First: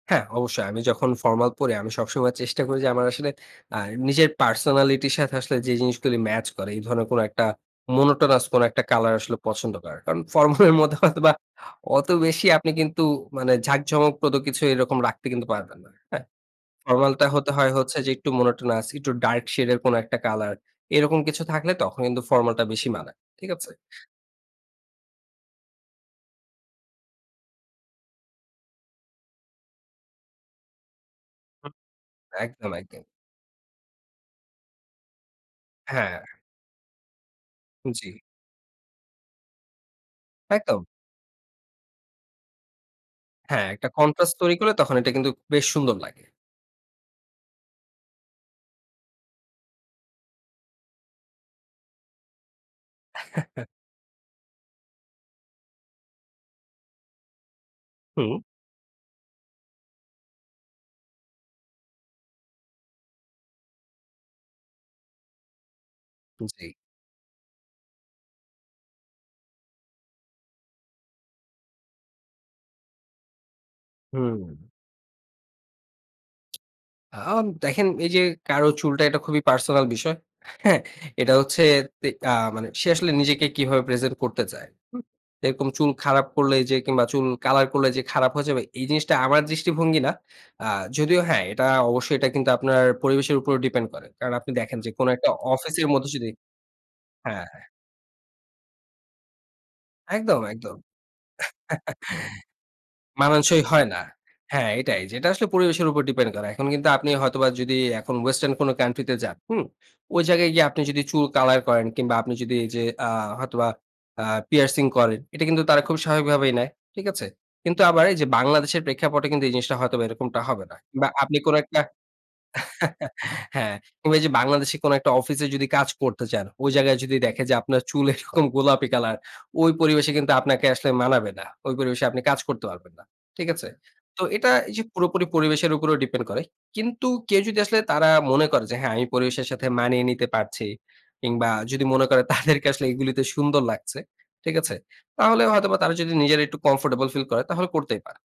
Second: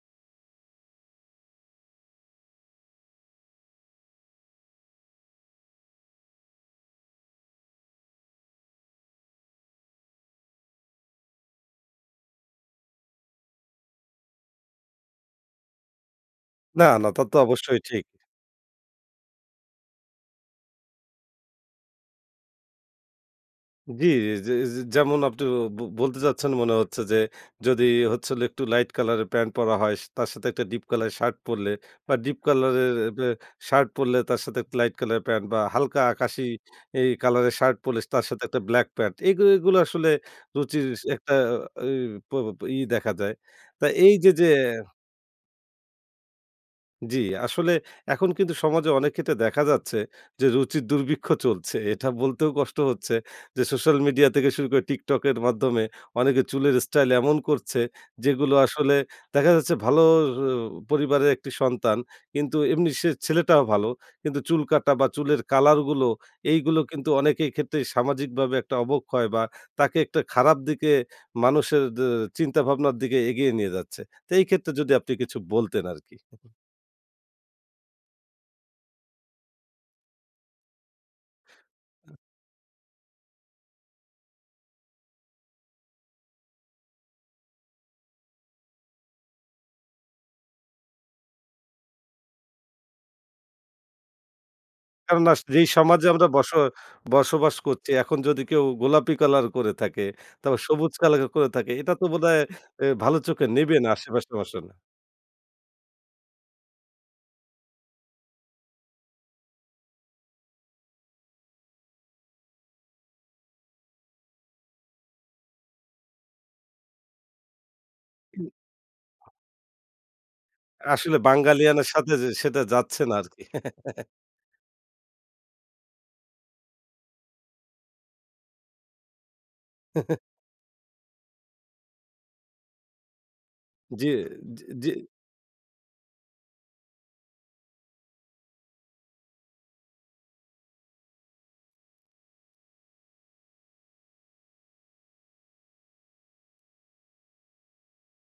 হ্যাঁ, অবশ্যই। আমি যখন ফরমাল পড়ি আমি সবসময় চেষ্টা করি যে, আমার আসলে আ নিজের পার্সোনালিটির সাথে আসলে যে, জিনিসগুলি ম্যাচ করে। এই ধরনের কোন একটা মনটোনাস কোন একটা কলার আসলে পছন্দ করার। কারণ ফরমাল এর মধ্যে হয়তোবা বা অত বেশি আপনি কিন্তু মানে ঝাঁক ঝমকপ্রদ কিছু এরকম রাখতে কিন্তু পারবেন না, হ্যাঁ। না, না। ফরমাল তা টা তো হতে হয় অবশ্যই হচ্ছে ঠিক। যে, একটু মনটোনাস একটু ডার্ক শেড এর কোন একটা কালার এরকম কিছু থাকলে তখন কিন্তু ফর্মাল টা বেশি মানায়। ঠিক আছে? জ্বী জে, জে যেমন আপনি ব বলতে চাচ্ছেন মনে হচ্ছে, যে, যদি হচ্ছে একটু লাইট কালার এর প্যান্ট পরা হয়। তার সাথে একটা ডিপ কালার এর শার্ট হু, পরলে বা ডিপ একদম, কালার এর একদম। এবে শার্ট পড়লে তার সাথে লাইট কালার প্যান্ট বা হালকা হ্যাঁ। আকাশী এই কলার এর শার্ট পড়লে, জ্বী। তার সাথে একটা ব্লাক প্যান্ট এগু এগুলো আসলে একদম। রুচির একটা অ প ই দেখা যায়। হ্যাঁ, তা একটা এই যে কনট্রাস্ট যে। তৈরি করলে তখন এটা কিন্তু বেশ সুন্দর লাগে। জী আসলে এখন কিন্তু সমাজে অনেক ক্ষেত্রে দেখা যাচ্ছে যে, রুচি দুর্ভিক্ষ চলছে। এটা বলতেও কষ্ট হচ্ছে যে, সোশ্যাল মিডিয়া থেকে শুরু করে টিকটকের মাধ্যমে অনেকে চুলের স্টাইল এমন করছে, হুম। যেগুলো আসলে দেখা যাচ্ছে ভালো ও পরিবারের একটি সন্তান। কিন্তু এমনি সে ছেলেটাও ভালো। কিন্তু চুল কাটা বা চুলের কালার গুলো জি। এইগুলো কিন্তু অনেকের ক্ষেত্রেই সামাজিকভাবে একটা অবক্ষয় বা তাকে একটা খারাপ দিকে মানুষের দে চিন্তা ভাবনার দিকে এগিয়ে নিয়ে যাচ্ছে। তো এই হুম। ক্ষেত্রে যদি আপনি কিছু বলতেন আরকি। আ দেখেন এই যে, কারো চুলটা এটা খুবই পার্সোনাল বিষয়। হ্যাঁ, এটা হচ্ছে তে আ আ মানে সে আসলে নিজেকে কিভাবে প্রেজেন্ট করতে চায়, হু? এরকম চুল খারাপ করলে যে, কিংবা চুল কলার করলে যে, খারাপ হয়ে যাবে। এই জিনিসটা আমার দৃষ্টিভঙ্গি না। আ যদিও হ্যাঁ, এটা অবশ্যই এটা কিন্তু আপনার পরিবেশের উপর ডিপেন্ড করে। কারণ আপনি দেখেন যে, কোন একটা কেননা আস যেই অফিসের সমাজে মধ্যে আমরা যদি বস হ্যাঁ, বসবাস হ্যাঁ। করছি এখন যদি কেউ গোলাপি কালার করে থাকে, একদম, তারপর একদম। সবুজ কালার করে থাকে এটা তো বোধহয় এ্যা ভালো চোখে মানানসই নিবে হয় না না। আশেপাশের হ্যাঁ, মানুষে এটাই। এটা আসলে পরিবেশের উপর ডিপেন্ড করে। এখন কিন্তু আপনি হয়তোবা যদি এখন ওয়েসটার্ন কান্ট্রি তে যান, হুম। ওই জায়গায় গিয়ে আপনি যদি চুল কালার করেন কিংবা আপনি যদি এইযে আ হয়তোবা আ পিয়ার্সিং করেন। এটা কিন্তু তারা খুবই স্বাভাবিক ভাবেই নেয়। ঠিক আছে? কিন্তু আবার এই যে, হুম। বাংলাদেশের প্রেক্ষাপটে [unintelligible] কিন্তু এই জিনিসটা হয়তোবা এরকমটা হবে না। বা আসলে আপনি কোন একটা। বাঙালিয়ানের সাথে যে, সেটা যাচ্ছে না আরকি। হ্যাঁ, কিংবা এইযে বাংলাদেশে কোন একটা অফিসে যদি কাজ করতে চান, ওই জায়গায় যদি দেখে যে, আপনার চুল এরকম গোলাপি কালার ওই পরিবেশে কিন্তু আপনাকে আসলে মানাবে না। ওই পরিবেশে আপনি কাজ করতে পারবেন না। ঠিক আছে? যে, এ্যা তো এটা জি, এই যে, জি। পুরোপুরি পরিবেশের উপরেও ডিপেন্ড করে। কিন্তু কেউ যদি আসলে তারা মনে করে যে, হ্যাঁ, আমি পরিবেশের সাথে মানিয়ে নিতে পারছি। কিংবা যদি মনে করে তাদেরকে আসলে এগুলিতে আসলে সুন্দর লাগছে। ঠিক আছে? তাহলে হয়তো বা তারা যদি নিজেরা একটু কমফোর্টেবল ফিল করে তাহলে করতেই পারে।